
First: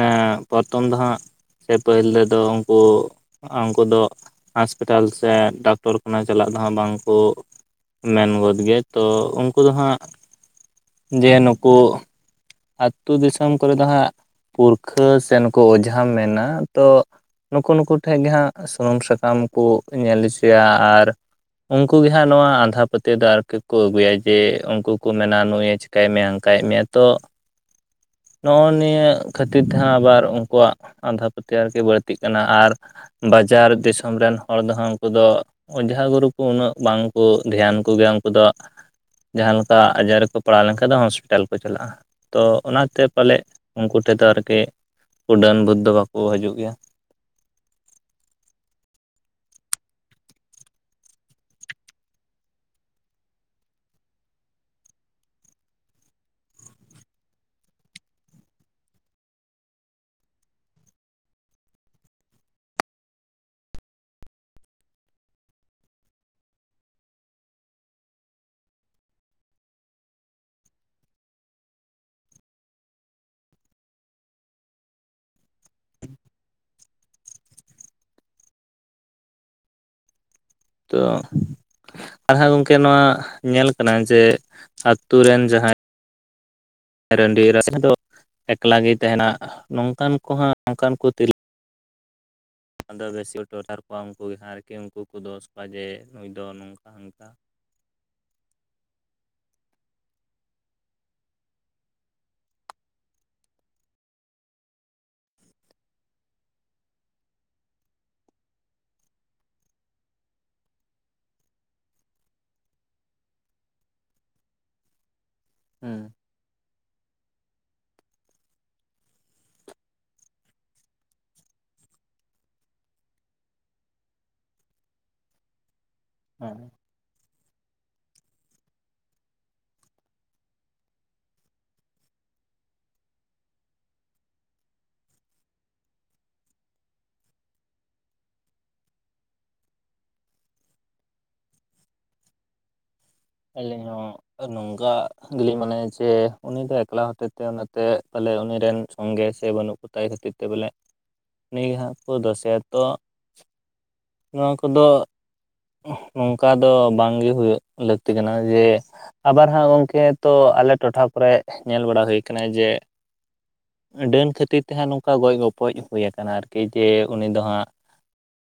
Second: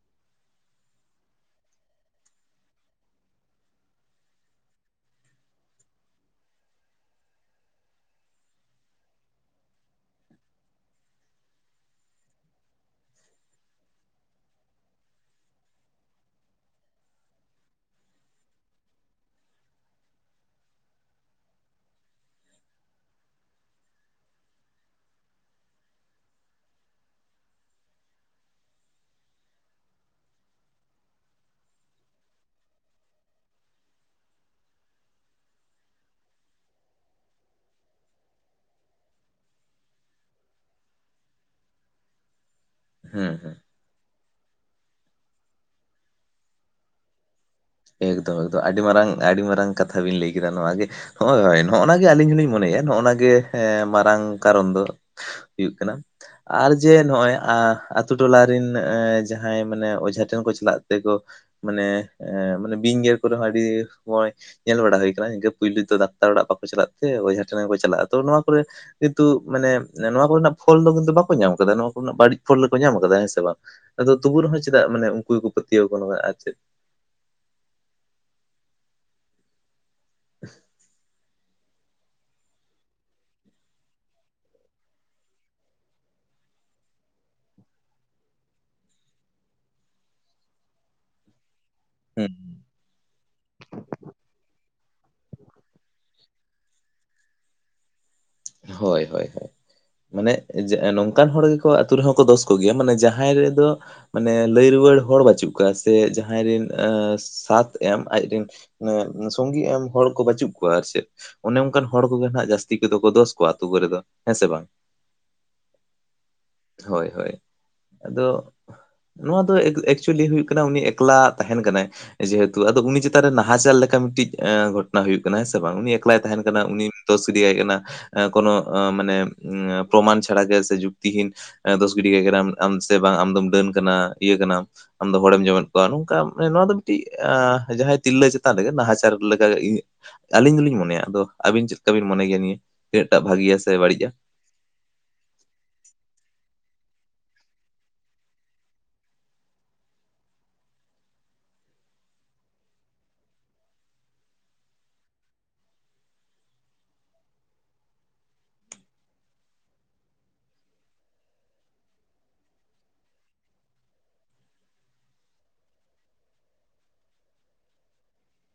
ᱮᱸ ᱯᱚᱨᱛᱷᱚᱢ ᱫᱚ ᱦᱟᱸᱜ ᱥᱮ ᱯᱟᱹᱦᱤᱞ ᱨᱮᱫᱚ ᱩᱱᱠᱩ ᱩᱱ ᱠᱩ ᱫᱚ ᱦᱟᱥᱯᱤᱴᱟᱞ ᱥᱮ ᱰᱟᱠᱴᱚᱨ ᱠᱷᱟᱱᱟ ᱪᱟᱞᱟᱜ ᱫᱚ ᱦᱟᱸᱜ ᱵᱟᱝ ᱠᱚ ᱢᱮᱱ ᱜᱚᱫ ᱜᱮᱭᱟ ᱛᱚ, ᱩᱱᱠᱩ ᱫᱚ ᱦᱟᱸᱜ ᱡᱮ ᱱᱩᱠᱩ ᱟᱹᱛᱩ ᱫᱤᱥᱚᱢ ᱠᱚᱨᱮ ᱫᱚ ᱦᱟᱸᱜ ᱯᱩᱨᱠᱷᱟᱹ ᱥᱮ ᱱᱩᱠᱩ ᱚᱡᱷᱟ ᱢᱮᱱᱟ ᱛᱚ, ᱱᱩᱠᱩ ᱱᱩᱠᱩ ᱴᱷᱮᱡ ᱜᱮ ᱦᱟᱸᱜ - ᱥᱩᱱᱩᱢ ᱥᱟᱠᱟᱢ ᱠᱚ ᱧᱮᱞ ᱦᱚᱪᱚᱭ-ᱟ᱾ ᱟᱨ ᱩᱱᱠᱩ ᱜᱮ ᱦᱟᱸᱜ ᱱᱚᱣᱟ ᱟᱸᱫᱷᱟ ᱯᱟᱹᱛᱤᱭᱟᱹᱣ᱾ ᱟᱨᱠᱤ ᱠᱚ ᱟᱹᱜᱩᱭᱟ ᱡᱮ ᱩᱱᱠᱩ ᱠᱚ ᱢᱮᱱᱟ᱾ ᱱᱩᱭᱮ ᱪ [unintelligible] ᱠᱟᱭ ᱢᱮᱭᱟ ᱦᱟᱱᱠᱟᱭᱮᱫ ᱢᱮᱭᱟ ᱛᱚ᱾ ᱱᱚᱜᱼᱚ ᱱᱤᱭᱟᱹ ᱠᱷᱟᱹᱛᱤᱨ ᱛᱮ ᱦᱟᱜᱸ, ᱟᱵᱟᱨ ᱩᱱᱠᱩᱣᱟᱜ ᱟᱸᱫᱽᱷᱟ ᱯᱟᱹᱛᱤᱭᱟᱹᱣ ᱟᱨᱠᱤ ᱵᱟᱹᱲᱛᱤᱜ ᱠᱟᱱᱟ᱾ᱟᱨ ᱵᱟᱡᱟᱨ ᱫᱤᱥᱚᱢ ᱨᱮᱱ ᱦᱚᱲ ᱫᱚ ᱦᱟᱸᱜ ᱩᱱᱠᱩ ᱫᱚ᱾ ᱚᱡᱷᱟ ᱜᱩᱨᱩ ᱠᱚ ᱩᱱᱟᱹᱜ, ᱵᱟᱝᱠᱚ ᱫᱷᱮᱭᱟᱱ ᱠᱚ ᱜᱮᱭᱟ, ᱩᱱᱠᱩ ᱫᱚ ᱡᱟᱦᱟᱸ ᱞᱮᱠᱟ ᱟᱡᱟᱨ ᱨᱮᱠᱚ ᱯᱟᱲᱟᱣ ᱞᱮᱱᱠᱷᱟᱱ ᱫᱚ ᱾ ᱦᱚᱥᱯᱤᱴᱟᱞ ᱠᱚ ᱪᱟᱞᱟᱜᱼᱟ᱾ ᱛᱚ ᱚᱱᱟ ᱦᱮᱸ ᱯᱟᱞᱮᱫ ᱩᱱᱠᱩ ᱴᱷᱮᱡ ᱫᱚ ᱟᱨᱠᱤ, ᱰᱟᱹᱱ ᱵᱷᱩᱛ ᱫᱚ ᱵᱟᱠᱚ ᱦᱤᱡᱩᱜ ᱜᱮᱭᱟ᱾ ᱮᱠᱫᱚᱢ ᱮᱠᱫᱚᱢ, ᱟᱹᱰᱤ ᱢᱟᱨᱟᱝ ᱟᱹᱰᱤ ᱢᱟᱨᱟᱝ ᱠᱟᱛᱷᱟ ᱵᱤᱱ ᱞᱟᱹᱭ ᱠᱮᱫᱟ ᱱᱚᱣᱟ ᱜᱮ ᱦᱳᱭ ᱦᱳᱭ ᱱᱚᱜᱼᱱᱟᱜᱮ ᱟᱹᱞᱤᱧ ᱦᱚᱞᱤᱧ ᱢᱚᱱᱮᱭᱼᱟ ᱾ ᱱᱚᱜᱼᱱᱟ ᱜᱮ‌ᱢᱟᱨᱟᱝ ᱠᱟᱨᱚᱱ ᱫᱚ᱾ ᱦᱩᱭᱩᱜ ᱠᱟᱱᱟ᱾ ᱟᱨ ᱡᱮ ᱱᱚᱜᱼᱚᱭ ᱟᱹᱛᱩ ᱴᱚᱞᱟ ᱨᱮᱱ ᱡᱟᱦᱟᱸᱭ ᱢᱟᱱᱮ ᱚᱡᱷᱟ ᱴᱷᱮᱱ ᱠᱚ ᱪᱟᱞᱟᱜ ᱛᱮᱠᱚ ᱢᱟᱱᱮ ᱟ ᱢᱟᱱᱮ ᱵᱤᱧ ᱜᱮᱨ ᱠᱚ ᱨᱮ ᱦᱚᱸ ᱟᱰᱤ ᱢᱚᱪ ᱧᱮᱞ ᱵᱟᱲᱟ ᱦᱩᱭ ᱠᱟᱱᱟ᱾ᱯᱩᱭᱞᱩ ᱫᱚ ᱰᱟᱠᱛᱟᱨ ᱚᱲᱟᱜ ᱵᱟᱠᱚ ᱪᱟᱞᱟᱜ ᱛᱮ, ᱚᱡᱷᱟ ᱴᱷᱮᱱ ᱜᱮ ᱠᱚ ᱪᱟᱞᱟᱜᱼᱟ ᱾ᱛᱳ ᱱᱚᱣᱟ ᱠᱚᱨᱮ ᱠᱤᱱᱛᱩ ᱢᱟᱱᱮ ᱱᱚᱣᱟ ᱠᱚᱨᱮᱱᱟᱼᱜ ᱯᱷᱚᱞ ᱫᱚ ᱠᱤᱱᱛᱩ ᱵᱟᱠᱚ ᱧᱟᱢ ᱠᱟᱫᱟ᱾ ᱱᱚᱣᱟ ᱠᱚᱨᱮᱱᱟᱜ ᱵᱟᱹᱲᱤᱡ ᱯᱷᱚᱞ ᱨᱮᱠᱚ ᱧᱟᱢ ᱠᱟᱫᱟ ᱦᱮᱸ ᱥᱮ ᱵᱟᱝ? ᱟᱫᱚ ᱛᱚᱵᱩ ᱨᱮᱦᱚᱸ ᱪᱮᱫᱟᱜ ᱢᱟᱱᱮ, ᱩᱱᱠᱩ ᱜᱮᱠᱚ ᱯᱟᱹᱛᱭᱟᱹᱣ ᱜᱟᱱ ᱾ᱟᱨ ᱪᱮᱫ [inaudible] ᱛᱚ ᱟᱦᱚᱸ ᱜᱚᱝᱠᱮ ᱱᱚᱣᱟ ᱧᱮᱞ ᱠᱟᱱᱟ, ᱡᱮ ᱟᱹᱛᱩ ᱨᱮᱱ ᱡᱟᱦᱟᱸᱭ ᱨᱟᱺᱰᱤ ᱮᱨᱟ ᱥᱮᱦᱟᱸ ᱫᱚ, ᱮᱠᱞᱟ ᱜᱮ ᱛᱟᱦᱮᱱᱟ᱾ ᱱᱚᱝᱠᱟᱱ ᱠᱚᱦᱟᱸ ᱱᱚᱝᱠᱟᱱ ᱠᱚ ᱦᱩᱸ ᱛᱤᱨᱞᱟᱹ᱾ ᱫᱚ ᱵᱮᱥᱤᱶ ᱰᱚᱞᱟᱨ ᱠᱚᱣᱟ ᱩᱱᱠᱩ ᱜᱮ ᱡᱟᱦᱟᱭ᱾ ᱠᱮ ᱩᱱᱠᱩ ᱠᱚᱫᱚ ᱥᱚᱦᱟᱡᱮ ᱱᱩᱭ ᱫᱚ ᱱᱚᱝᱠᱟ ᱦᱟᱱᱠᱟ᱾ ᱦᱳᱭ - ᱦᱳᱭ - ᱦᱳᱭ ᱢᱟᱱᱮ ᱱᱚᱝᱠᱟᱱ ᱦᱚᱲ ᱜᱮᱠᱚ ᱟᱹᱛᱩ ᱨᱮᱦᱚᱸ ᱠᱚ ᱫᱚᱥ ᱠᱚᱜᱮᱭ-ᱟ᱾ ᱢᱟᱱᱮ ᱡᱟᱦᱟᱸᱭ ᱨᱮᱫᱚᱸ ᱢᱟᱱᱮ ᱞᱟᱹᱭ ᱨᱩᱣᱟᱹᱲ ᱦᱚᱲ ᱵᱟᱹᱪᱩᱜ ᱠᱚᱣᱟ᱾ ᱥᱮ ᱡᱟᱦᱟᱸᱭ ᱨᱮᱱ ᱥᱟᱛᱷ ᱮᱢ ᱟᱡᱨᱤᱱ ᱮ ᱥᱚᱝᱜᱤ ᱮᱢ ᱦᱚᱲ ᱠᱚ, ᱵᱟᱪᱩᱜ ᱠᱚᱣᱟ ᱟᱨ ᱪᱮᱫ, ᱚᱱᱮ ᱚᱱᱠᱟᱱ ᱦᱚᱲ ᱠᱚᱜᱮ ᱦᱱᱟᱜ ᱡᱟᱹᱥᱛᱤ ᱠᱚᱼᱫᱚ ᱠᱚ ᱫᱚᱥ ᱛᱳ ᱟᱹᱛᱩ ᱠᱚᱨᱮ ᱫᱚ ᱦᱮᱸ ᱥᱮ ᱵᱟᱝ? ᱦᱩᱸ ᱦᱳᱭ ᱦᱳᱭ ᱟᱫᱚ ᱱᱚᱣᱟ ᱫᱚ ᱮᱠᱪᱩᱭᱮᱞᱤ ᱦᱩᱭᱩᱜ ᱠᱟᱱᱟ᱾ ᱩᱱᱤ ᱮᱠᱞᱟ ᱛᱟᱦᱮᱱ ᱠᱟᱱᱟᱭ ᱡᱮᱦᱮᱛᱩ ᱟᱫᱚ ᱩᱱᱤ ᱪᱮᱛᱟᱱ ᱨᱮ ᱱᱟᱦᱟᱪᱟᱨ ᱞᱮᱠᱟ, ᱢᱤᱫᱴᱤᱡ ᱜᱷᱚᱴᱚᱱᱟ ᱦᱩᱭᱩᱼᱜ ᱠᱟᱱᱟ ᱾ᱦᱸ ᱥᱮ ᱵᱟᱝ? ᱮᱠᱞᱟᱭ ᱛᱟᱦᱮᱱ ᱦᱮᱸ ᱠᱟᱱᱟ ᱩᱱᱤᱢ ᱫᱚᱥ ᱤᱫᱤᱭᱟᱭ ᱠᱟᱱᱟ ᱠᱳᱱ ᱢᱟᱱᱮ ᱯᱨᱚᱢᱟᱱ ᱪᱷᱟᱲᱟ ᱜᱮ ᱥᱮ ᱡᱩᱠᱛᱤᱦᱤᱱ ᱫᱚᱥ ᱜᱤᱰᱤ ᱠᱟᱭ ᱠᱟᱱᱟᱢ ᱾ ᱟᱢ ᱥᱮ ᱵᱟᱝ ᱟᱢᱫᱚᱢ ᱰᱟᱹᱱ ᱠᱟᱱᱟ ᱤᱭᱟᱹ ᱠᱟᱱᱟᱢ ᱟᱢᱫᱚ ᱦᱚᱲᱮᱢ ᱡᱚᱢᱮᱫ ᱠᱚᱣᱟ᱾ ᱱᱚᱝᱠᱟ ᱱᱚᱣᱟ ᱫᱚ ᱢᱤᱫᱴᱤᱡ ᱡᱟᱦᱟᱸᱭ ᱛᱤᱨᱞᱟᱹ ᱪᱮᱛᱟᱱ ᱨᱮᱜᱮ, ᱱᱟᱦᱟᱪᱟᱨ ᱞᱮᱠᱟᱜᱮ ᱤᱧᱟᱹᱜ ᱟᱹᱞᱤᱧ ᱫᱚᱞᱤᱧ ᱢᱚᱱᱮᱭᱟ ᱾ ᱟᱫᱚ ᱟᱹᱵᱤᱱ ᱪᱮᱫ ᱞᱮᱠᱟ ᱵᱤᱱ ᱢᱚᱱᱮ ᱜᱮᱭᱟ ᱱᱤᱭᱟᱹ ᱪᱮᱫ ᱥᱮᱴᱟᱜ ᱵᱷᱟᱜᱤ ᱟᱞᱤᱧ ᱦᱳᱸ ᱱᱚᱝᱠᱟ ᱜᱮᱞᱤᱧ ᱢᱚᱱᱮᱭ-ᱟ᱾ ᱡᱮ ᱩᱱᱤ ᱫᱚ ᱮᱠᱞᱟ ᱦᱚᱛᱮᱡ ᱛᱮ, ᱚᱱᱟᱛᱮ ᱯᱟᱞᱮ ᱩᱱᱤ ᱨᱮᱱ ᱥᱚᱸᱜᱮ ᱥᱮ ᱵᱟᱹᱱᱩᱜ ᱠᱚ ᱛᱟᱭ ᱠᱷᱟᱹᱛᱤᱨ ᱛᱮ ᱵᱚᱞᱮ, ᱩᱱᱤ ᱜᱮ ᱦᱟᱸᱜ ᱠᱚ ᱫᱥᱮᱭᱟᱛᱚ᱾ ᱱᱚᱣᱟ ᱠᱚᱼᱫᱚ ᱱᱚᱝᱠᱟ ᱫᱚ, ᱵᱟᱝᱜᱮ ᱦᱩᱭᱩᱜ ᱞᱟᱹᱠᱛᱤ ᱛᱤᱠᱟᱱᱟ ᱡᱮ ᱟᱵᱟᱨ ᱦᱟᱸᱜ ᱜᱚᱝᱠᱮ, ᱛᱚ ᱟᱞᱮ ᱴᱚᱴᱷᱟ ᱠᱚᱨᱮ ᱧᱮᱞ ᱵᱟᱲᱟ ᱦᱩᱭ ᱠᱟᱱᱟ ᱾ᱡᱮ ᱰᱟᱹᱱ ᱠᱷᱟᱹᱛᱤᱨ ᱛᱮᱦᱟᱸᱜ ᱱᱚᱝᱠᱟ ᱜᱚᱡ ᱜᱚᱯᱚᱡ ᱦᱩᱭᱩᱠᱟᱱᱟ ᱾ ᱟᱨᱠᱤ ᱡᱮ ᱩᱱᱤ ᱫᱚ ᱦᱟᱸᱜ [inaudible]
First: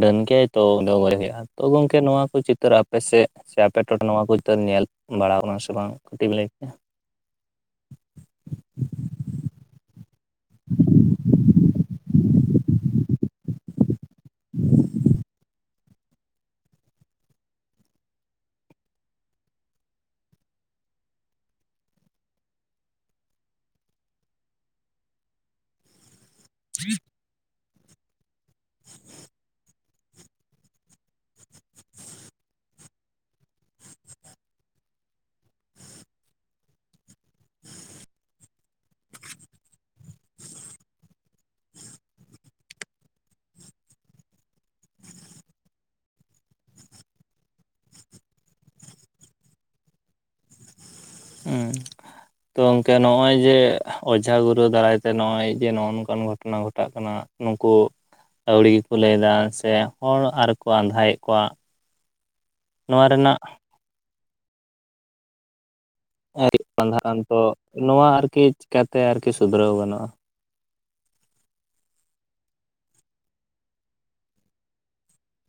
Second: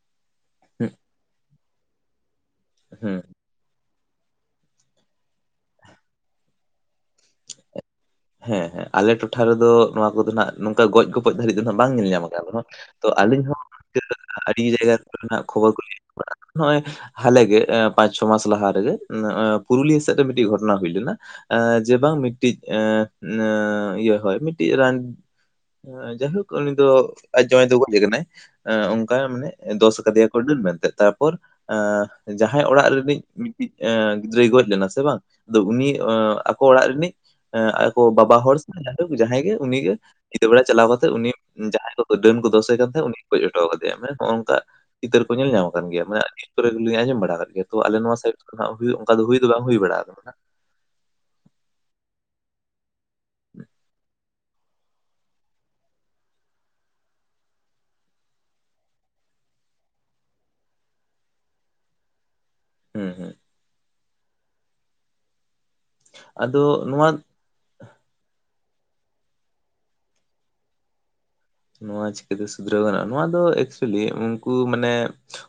ᱰᱟᱹᱱ ᱜᱮᱭᱟᱭ ᱛᱚ ᱫᱚ ᱦᱩᱸ ᱜᱚᱭ ᱦᱩᱭᱩᱜᱼᱟ ᱛᱚ ᱜᱚᱝᱠᱮ ᱱᱚᱣᱟ ᱠᱚ ᱪᱤᱛᱟᱹᱨ ᱟᱯᱮ ᱦᱩᱸ ᱥᱮ ᱪᱮ ᱟᱯᱮ ᱴᱚᱴᱷᱟ ᱱᱚᱣᱟ ᱠᱚ ᱪᱤᱛᱟᱹᱨ ᱧᱮᱞ ᱵᱟᱲᱟ ᱟᱠᱟᱱᱟ ᱥᱮ ᱵᱟᱝ ᱠᱟᱹᱴᱤᱡ ᱵᱮ ᱞᱟᱹᱭ ᱦᱮᱸ ᱦᱮᱸ ᱟᱞᱮ ᱴᱚᱴᱷᱟ ᱨᱮᱫᱚ ᱱᱚᱣᱟ ᱠᱚᱫᱚ ᱦᱟᱜ ᱱᱚᱝᱠᱟ ᱜᱚᱡ ᱜᱯᱚᱡ ᱫᱷᱟᱹᱨᱤᱡ ᱫᱚᱱᱟᱜ ᱵᱟᱝ ᱧᱮᱞ ᱧᱟᱢ ᱟᱠᱟᱱᱨᱮᱦᱚ ᱛᱚ ᱟᱹᱞᱤᱧ ᱦᱚᱸ [unintelligible] ᱟᱹᱰᱤ ᱡᱟᱭᱜᱟ ᱠᱚ ᱨᱮᱱᱟᱜ ᱠᱷᱚᱵᱚᱨ ᱠᱚᱞᱤᱧ [unintelligible] ᱱᱚᱜᱼᱚᱭ ᱦᱟᱞᱮᱜᱮ ᱯᱟᱸᱪ ᱪᱷᱚ ᱢᱟᱥ ᱞᱟᱦᱟ ᱨᱮᱜᱮ ᱯᱩᱨᱩᱞᱤᱭᱟᱹ ᱥᱮᱜ ᱨᱮ ᱢᱤᱫᱴᱮᱱ ᱜᱷᱚᱴᱚᱱᱟ ᱦᱩᱭ ᱞᱮᱱᱟ ᱾ ᱮ ᱡᱮ ᱵᱟᱝ ᱢᱤᱫᱴᱤᱡ ᱱᱮ ᱤᱭᱟᱹ ᱦᱳᱭ ᱢᱤᱫᱴᱤᱡ ᱨᱟᱱ ᱡᱟᱭᱦᱳᱠ ᱩᱱᱤ ᱫᱚ ᱟᱡ ᱡᱟᱶᱟᱭ ᱫᱚ ᱜᱚᱡ ᱟᱠᱟᱱᱟᱭ ᱚᱱᱠᱟ ᱢᱟᱱᱮ ᱫᱚᱥ ᱟᱠᱟᱫᱮᱭᱟ ᱠᱚ ᱰᱟᱹᱱ ᱢᱮᱱᱛᱮ ᱛᱟ ᱯᱚᱨ ᱮ ᱡᱟᱦᱟᱸᱭ ᱚᱲᱟᱜ ᱨᱤᱱᱤᱡ ᱢᱤᱫᱴᱤᱡ ᱜᱤᱫᱽᱨᱟᱹᱭ ᱜᱚᱡ ᱞᱮᱱᱟ ᱥᱮ ᱵᱟᱝ ᱟᱫᱚ ᱩᱱᱤ ᱟᱠᱚ ᱚᱲᱟᱜ ᱨᱤᱱᱤᱡ ᱟᱠᱚ ᱵᱟᱵᱟ ᱦᱚᱲ ᱥᱮ ᱡᱟᱭ ᱦᱳᱠ ᱡᱟᱦᱟᱸᱭ ᱜᱮ ᱩᱱᱤᱜᱮ ᱧᱤᱫᱟᱹ ᱵᱮᱲᱟ ᱪᱟᱞᱟᱣ ᱠᱟᱛᱮᱫ ᱩᱱᱤ ᱡᱟᱦᱟᱸᱭ ᱠᱚ ᱰᱟᱹᱱ ᱠᱚ ᱫᱚᱥᱮ ᱠᱟᱱ ᱛᱟᱦᱮᱸᱫ ᱩᱱᱤ ᱠᱚ ᱜᱚᱡ ᱦᱚᱴᱚ ᱠᱟᱫᱮᱭᱟ ᱢᱟᱱᱮ ᱦᱚᱜ ᱚᱝᱠᱟ ᱪᱤᱛᱟᱹᱨ ᱠᱚ ᱧᱮᱞ ᱧᱟᱢ ᱠᱟᱱᱟᱱ ᱜᱮᱭᱟ ᱢᱟᱜᱽ ᱟᱨᱠᱤ ᱠᱚᱨᱮ ᱜᱮᱞᱤᱧ ᱟᱸᱡᱚᱢ ᱵᱟᱲᱟ ᱟᱠᱟᱫ ᱜᱮᱭᱟ [unintelligible] ᱟᱡᱚᱢ ᱵᱟᱲᱟ ᱜᱮᱭᱟ ᱛᱚ ᱟᱞᱮ ᱱᱚᱣᱟ ᱥᱟᱭᱤᱰ ᱨᱮᱱᱟᱜ ᱵᱤᱨ ᱚᱠᱟ ᱫᱚ ᱦᱩᱭ ᱫᱚ ᱵᱟᱝ ᱦᱩᱭ ᱵᱟᱲᱟ ᱟᱠᱟᱱᱟ ᱾ ᱦᱩᱸ ᱛᱚ ᱜᱚᱝᱠᱮ ᱱᱚᱭ ᱡᱮ ᱚᱡᱷᱟ ᱜᱩᱨᱩ ᱫᱟᱨᱟᱭᱛᱮ ᱱᱚᱭ ᱡᱮ ᱱᱚᱜᱚᱭ ᱱᱚᱝᱠᱟᱱ ᱜᱷᱚᱴᱚᱱᱟ ᱜᱷᱚᱴᱟᱜ ᱠᱟᱱᱟ ᱱᱩᱠᱩ ᱟᱸᱣᱲᱤ ᱜᱮᱠᱚ ᱞᱟᱹᱭ ᱮᱫᱟ ᱥᱮ ᱦᱚᱲ ᱟᱨᱠᱚ ᱟᱸᱫᱷᱟᱭᱮᱫ ᱠᱚᱣᱟ ᱱᱚᱣᱟ ᱦᱩᱸ ᱦᱩᱸ ᱨᱮᱱᱟᱜ ᱟᱫᱚ ᱟᱭᱩᱵ ᱱᱚᱣᱟ [unintelligible] ᱛᱚ ᱱᱚᱣᱟ ᱟᱨᱠᱤ ᱪᱮᱠᱟᱛᱮ ᱟᱨᱠᱤ ᱥᱩᱫᱷᱨᱟᱹᱣ ᱜᱟᱱᱚᱜᱼᱟ? ᱱᱚᱣᱟ ᱪᱤᱠᱟᱹ ᱛᱮ ᱥᱩᱫᱷᱨᱟᱹᱣ ᱜᱟᱱᱚᱜᱼᱟ ᱱᱚᱣᱟ ᱫᱚ ᱮᱠᱪᱩᱭᱮᱞᱤ ᱩᱱᱠᱩ ᱢᱟᱱᱮ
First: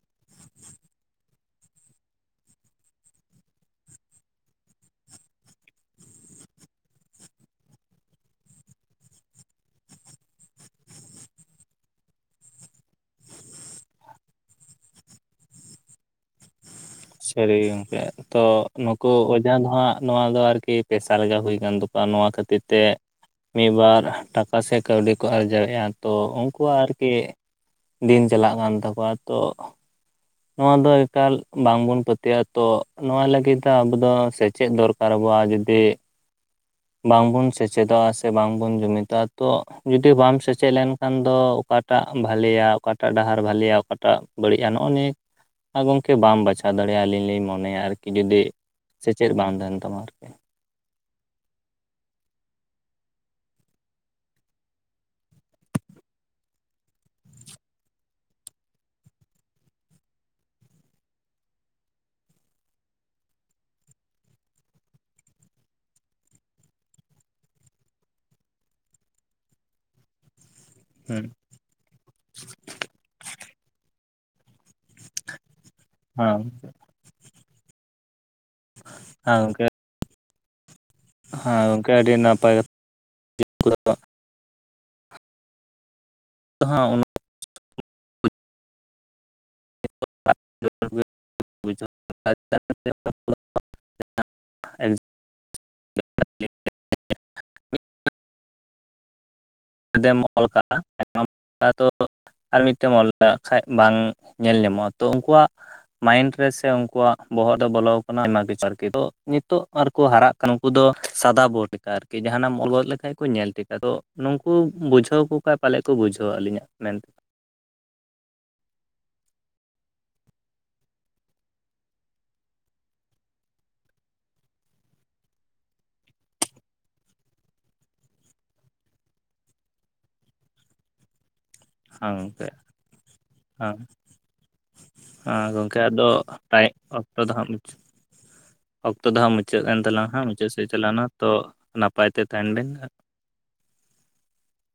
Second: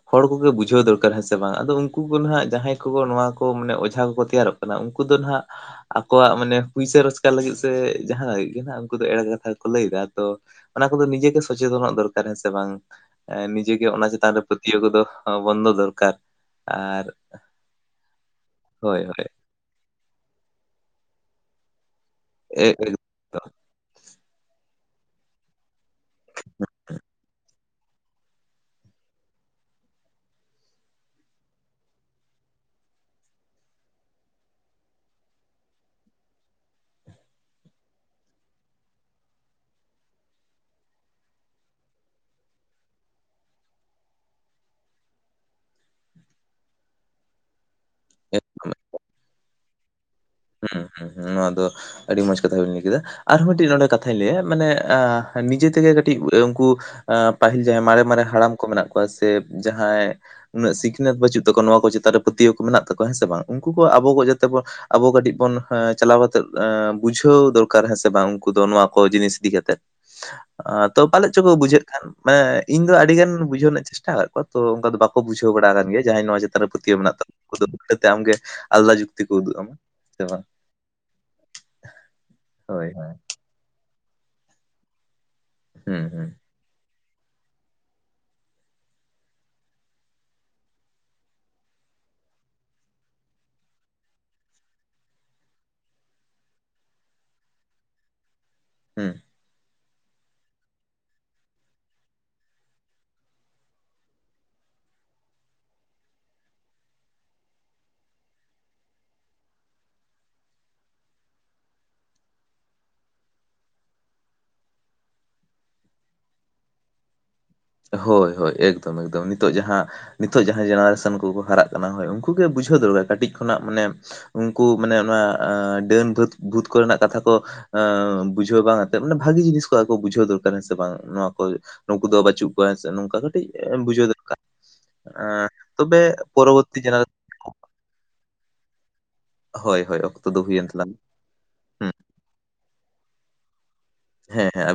ᱦᱚᱲ ᱠᱚᱜᱮ ᱵᱩᱡᱷᱟᱹᱣ ᱫᱚᱨᱠᱟᱨ ᱦᱮᱸ ᱥᱮ ᱵᱟᱝ ᱟᱫᱚ ᱩᱱᱠᱩ ᱠᱚ ᱦᱟᱸᱜ ᱡᱟᱦᱟᱸᱭ ᱠᱚ ᱱᱚᱣᱟ ᱠᱚ ᱢᱟᱱᱮ ᱚᱡᱷᱟ ᱠᱚᱠᱚ ᱛᱮᱭᱟᱨᱚᱜ ᱠᱟᱱᱟ ᱩᱱᱠᱩ ᱫᱚ ᱱᱟᱦᱟᱜ ᱟᱠᱚᱣᱟᱜ ᱢᱟᱱᱮ ᱯᱩᱭᱥᱟᱹ ᱨᱳᱡᱽᱜᱟᱨ ᱞᱟᱹᱜᱤᱫ ᱥᱮ ᱡᱟᱦᱟ ᱞᱟᱹᱜᱤᱫ ᱜᱮ ᱦᱟᱜ ᱩᱱᱠᱩ ᱫᱚ ᱮᱲᱮ ᱠᱟᱛᱷᱟ ᱠᱚ ᱞᱟᱹᱭ ᱮᱫᱟ ᱟᱫᱚ ᱚᱱᱟ ᱠᱚᱫᱚ ᱱᱤᱡᱮ ᱜᱮ ᱥᱚᱡᱮᱛᱮᱱᱚᱜ ᱫᱚᱨᱠᱟᱨ ᱦᱮᱸ ᱥᱮ ᱵᱟᱝ ᱱᱤᱡᱮᱜ ᱜᱮ ᱚᱱᱟ ᱪᱮᱛᱟᱱ ᱨᱮ ᱯᱟᱹᱛᱭᱟᱹᱣ ᱠᱚᱫᱚ ᱵᱚᱱᱫᱚ ᱫᱚᱨᱠᱟᱨ ᱟᱨ ᱥᱟᱹᱨᱤ ᱜᱮ ᱜᱚᱝᱠᱮ ᱛᱚ ᱦᱳᱭ ᱱᱩᱠᱩ ᱦᱳᱭ ᱚ ᱡᱟᱦᱟ ᱫᱚ ᱦᱟᱸᱜ ᱱᱚᱣᱟ ᱫᱚ ᱟᱨᱠᱤ ᱯᱮᱥᱟ ᱞᱮᱠᱟ ᱦᱩᱭ ᱟᱠᱟᱱ ᱛᱟᱠᱚᱣᱟ ᱱᱚᱣᱟ ᱠᱷᱟᱹᱛᱤᱨ ᱮ- ᱛᱮ ᱢᱤᱫ ᱵᱟᱨ ᱴᱟᱠᱟ ᱥᱮ ᱠᱟᱹᱣᱰᱤ ᱠᱚ ᱟᱨᱡᱟᱣᱮᱫᱼᱟ ᱛᱚ ᱩᱱᱠᱩᱣᱟᱜ ᱟᱨᱠᱤ ᱫᱤᱱ ᱪᱟᱞᱟᱜ ᱠᱟᱱ ᱛᱟᱠᱚᱣᱟ ᱛᱚ ᱱᱚᱣᱟ ᱫᱚ ᱮᱠᱟᱞ ᱵᱟᱝ ᱵᱚᱱ ᱯᱟᱹᱛᱭᱟᱹᱜᱼᱟ ᱛᱚ ᱱᱚᱣᱟ ᱞᱟᱹᱜᱤᱫ ᱫᱚ ᱟᱵᱚ ᱫᱚ ᱥᱮᱪᱮᱫ ᱫᱚᱨᱠᱟᱨ ᱟᱵᱚᱣᱟ ᱡᱚᱫᱤ [inaudible] ᱵᱟᱝ ᱵᱚᱱ ᱥᱮᱪᱮᱫᱚᱜᱼᱟ ᱥᱮ ᱵᱟᱝ ᱵᱚᱱ ᱡᱩᱢᱤᱫᱚᱜᱼᱟ ᱛᱚ ᱡᱩᱫᱤ ᱵᱟᱢ ᱥᱮᱪᱮᱫ ᱞᱮᱱᱠᱷᱟᱱ ᱫᱚ ᱚᱠᱟ ᱚᱠᱟᱴᱟᱜ ᱵᱷᱟᱞᱮᱭᱟ ᱚᱠᱟᱴᱟᱜ ᱰᱟᱦᱟᱨ ᱵᱷᱟᱹᱞᱮᱭᱟ ᱚᱠᱟᱴᱟᱜ ᱵᱟᱹᱲᱤᱡᱼᱟ ᱱᱚᱜᱼᱚ ᱱᱤᱭᱟᱹ ᱴᱟ ᱟᱨ ᱜᱚᱢᱠᱮ ᱵᱟᱢ ᱵᱟᱪᱷᱟᱣ ᱫᱟᱲᱮᱭᱟᱜᱼᱟ ᱟᱹᱞᱤᱧ ᱞᱤᱧ ᱢᱚᱱᱮᱭᱟ ᱟᱨᱠᱤ ᱡᱩᱫᱤ ᱮᱠᱫᱚᱢ ᱥᱮᱪᱮᱫ ᱵᱟᱝ ᱛᱟᱦᱮᱱ ᱛᱟᱢᱟ ᱟᱨᱠᱤ ᱦᱩᱸ ᱦᱩᱸ ᱦᱩᱸ ᱱᱚᱶᱟ ᱫᱚ ᱟᱹᱰᱤ ᱢᱚᱸᱡᱽ ᱠᱟᱛᱷᱟ ᱵᱤᱱ ᱞᱟᱹᱭ ᱠᱮᱫᱟ ᱟᱨᱦᱚᱸ ᱢᱤᱫᱴᱤᱡ ᱱᱚᱰᱮ ᱠᱟᱛᱷᱟᱧ ᱞᱟᱹᱭᱟ ᱢᱟᱱᱮ ᱮᱸ ᱱᱤᱡᱮ ᱛᱮᱜᱮ ᱠᱟᱹᱴᱤᱡ ᱩᱱᱠᱩ ᱯᱟᱹᱦᱤᱞ ᱡᱟᱦᱟᱸᱭ ᱢᱟᱨᱮ ᱢᱟᱨᱮ ᱦᱟᱲᱟᱢ ᱠᱚ ᱢᱮᱱᱟᱜ ᱠᱚᱣᱟ ᱥᱮ ᱡᱟᱦᱟᱸᱭ ᱩᱱᱟᱹᱜ ᱥᱤᱠᱷᱱᱟᱹᱛ ᱵᱟᱹᱪᱩᱜ ᱛᱟᱠᱚᱣᱟ ᱱᱚᱣᱟ ᱠᱚ ᱪᱮᱛᱟᱱ ᱨᱮ ᱯᱟᱹᱛᱭᱟᱹᱣ ᱢᱮᱱᱟᱜ ᱛᱟᱠᱚᱣᱟ ᱦᱮᱸ ᱥᱮ ᱵᱟᱝ ᱩᱱᱠᱩ ᱟᱵᱚ ᱠᱚ ᱡᱟᱛᱮ ᱵᱚ ᱟᱵᱚ ᱠᱟᱹᱴᱤᱡ ᱵᱚᱱ ᱪᱟᱞᱟᱣ ᱠᱟᱛᱮᱫ ᱵᱩᱡᱷᱟᱹᱣ ᱫᱚᱨᱠᱟᱨ ᱦᱮᱸ ᱥᱮ ᱵᱟᱝ ᱩᱱᱠᱩ ᱫᱚ ᱱᱚᱣᱟ ᱠᱚ ᱡᱤᱱᱤᱥ ᱤᱫᱤ ᱠᱟᱛᱮᱫ ᱛᱚ ᱦᱮᱸ ᱯᱟᱞᱮᱫ ᱪᱚᱠᱚ ᱵᱩᱡᱷᱟᱹᱜ ᱠᱷᱟᱱ ᱢᱟᱱᱮ ᱤᱧ ᱫᱚ ᱟᱹᱰᱤ ᱜᱟᱱ ᱵᱩᱡᱷᱟᱹᱣ ᱨᱮᱱᱟᱜ ᱪᱮᱥᱴᱟ ᱟᱠᱟᱫ ᱠᱚᱣᱟ ᱛᱚ ᱚᱱᱠᱟ ᱫᱚ ᱵᱟᱠᱚ ᱵᱩᱡᱷᱟᱹᱣ ᱵᱟᱲᱟ ᱟᱠᱟᱱ ᱜᱮᱭᱟ ᱡᱟᱦᱟᱸᱭ ᱦᱮᱸ ᱱᱚᱣᱟ ᱪᱮᱛᱟᱱ ᱨᱮ ᱯᱟᱹᱛ ᱯᱟᱹᱛᱭᱟᱹᱣ ᱢᱮᱱᱟᱜ ᱛᱟᱠᱚᱣᱟ ᱩᱱ ᱫᱚ ᱩᱞᱴᱟᱹ ᱛᱮ ᱟᱢᱜᱮ ᱟᱞᱟᱫᱟ ᱡᱩᱠᱛᱤ ᱠᱚ ᱩᱫᱩᱜ ᱜᱚᱢᱠᱮ ᱟᱢᱟ ᱦᱮ ᱥᱮ ᱵᱟᱝ ᱦᱮᱸ ᱜᱚᱝᱠᱮ ᱟᱹᱰᱤ ᱱᱟᱯᱟᱭ ᱦᱳᱭ ᱦᱳᱭ [unintelligible] ᱦᱩᱸ ᱦᱩ ᱡᱟᱦᱟ ᱚᱱᱟ [unintelligible] [unintelligible] ᱦᱮᱸ [unintelligible] ᱚᱞ ᱠᱟᱜᱼᱟ [unintelligible] ᱛᱚ ᱟᱨ ᱢᱤᱫᱴᱮᱱ ᱚᱞᱟᱜ ᱠᱷᱟᱡ ᱵᱟᱝ ᱧᱮᱞ ᱧᱟᱢᱚᱜᱼᱟ ᱛᱚ ᱩᱱᱠᱩᱣᱟᱜ ᱢᱟᱭᱤᱱᱰ ᱨᱮ ᱥᱮ ᱩᱱᱠᱩᱣᱟᱜ ᱵᱚᱦᱚᱜ ᱨᱮ ᱵᱚᱞᱚ ᱟᱠᱟᱱᱟ ᱟᱭᱢᱟ ᱠᱤᱪᱷᱩ ᱟᱨᱠᱤ ᱛᱚ ᱱᱤᱛᱚᱜ ᱟᱨ ᱠᱩ ᱦᱟᱨᱟᱜ ᱩᱱᱠᱩ ᱫᱚ ᱥᱟᱫᱟ ᱵᱳᱴ ᱞᱮᱠᱟ ᱟᱨᱠᱤ ᱡᱟᱦᱱᱟᱜ ᱮᱢ ᱚᱞ ᱜᱚᱫ ᱞᱮᱠᱷᱟᱡ ᱠᱚ ᱧᱮᱞ ᱴᱷᱤᱠᱟ ᱟᱫᱚ ᱱᱩᱝ ᱠᱩᱚ ᱵᱩᱡᱷᱟᱹᱣ ᱟᱠᱚ ᱠᱷᱟᱡ ᱯᱟᱞᱮᱫ ᱠᱚ ᱵᱩᱡᱷᱟᱹᱣᱟ ᱟᱹᱞᱤᱧᱟᱜ ᱢᱮᱱᱛᱮ ᱦᱳᱭ ᱦᱳᱭ ᱮᱠᱫᱚᱢ ᱮᱠᱫᱚᱢ ᱱᱤᱛᱚᱜ ᱡᱟᱦᱟ ᱱᱤᱛᱚᱜ ᱡᱟᱦᱟᱸᱭ ᱡᱮᱱᱟᱨᱮᱥᱚᱱ ᱠᱚᱠᱚ ᱦᱟᱨᱟᱜ ᱠᱟᱱᱟ ᱦᱳᱭ ᱩᱱᱠᱩ ᱜᱮ ᱵᱩᱡᱷᱟᱹᱣ ᱫᱚᱨᱠᱟᱨ ᱠᱟᱹᱴᱤᱡ ᱠᱷᱚᱱᱟᱜ ᱢᱟᱱᱮ ᱩᱱᱠᱩ ᱢᱟᱱᱮ ᱚᱱᱟ ᱰᱟᱹᱱ ᱵᱷᱩᱛ ᱵᱷᱩᱛ ᱠᱚᱨᱮᱱᱟᱜ ᱠᱟᱛᱷᱟ ᱠᱚ ᱵᱩᱡᱷᱟᱹᱣ ᱵᱟᱝ ᱮᱱᱛᱮᱫ ᱢᱟᱱᱮ ᱵᱷᱟᱜᱤ ᱡᱤᱱᱤᱥ ᱠᱚ ᱵᱩᱡᱷᱟᱹᱣ ᱫᱚᱨᱠᱟᱨ ᱦᱮᱸ ᱥᱮ ᱵᱟᱝ ᱱᱚᱣᱟ ᱠᱚ ᱦᱮᱸ ᱜᱚᱝᱠᱮ ᱪᱮᱫ ᱱᱚᱝᱠᱟ ᱠᱟᱹᱴᱤᱡ ᱦᱮᱸ ᱵᱩᱡᱷᱟᱹᱣ ᱫᱚᱨᱠᱟᱨ ᱦᱮᱸ ᱜᱚᱝᱠᱮ ᱛᱚᱵᱮ ᱟᱫᱚ ᱴᱟᱭ ᱯᱚᱨᱚᱵᱚᱨᱛᱤ ᱡᱮᱱᱟ ᱚᱠᱛᱚ ᱫᱚ ᱦᱟᱸᱜ ᱢᱩᱪᱟᱹᱫ ᱚᱠᱛᱚ ᱫᱚ ᱦᱟᱸᱜ ᱢᱩᱪᱟᱹᱫ ᱮᱱ ᱦᱳᱭ ᱦᱳᱭ ᱛᱟᱞᱟᱝ-ᱟ ᱦᱟᱸᱜ ᱚᱠᱛᱚ ᱫᱚ ᱢᱩᱪᱟᱹᱫ ᱦᱩᱭᱮᱱ ᱥᱮᱫ ᱛᱟᱞᱟᱝ ᱪᱟᱞᱟᱣ ᱮᱱᱟ ᱛᱚ ᱦᱩᱸ ᱱᱟᱯᱟᱭ ᱛᱮ ᱛᱟᱦᱮᱱ ᱵᱮᱱ ᱦᱮᱸ ᱦᱮᱸ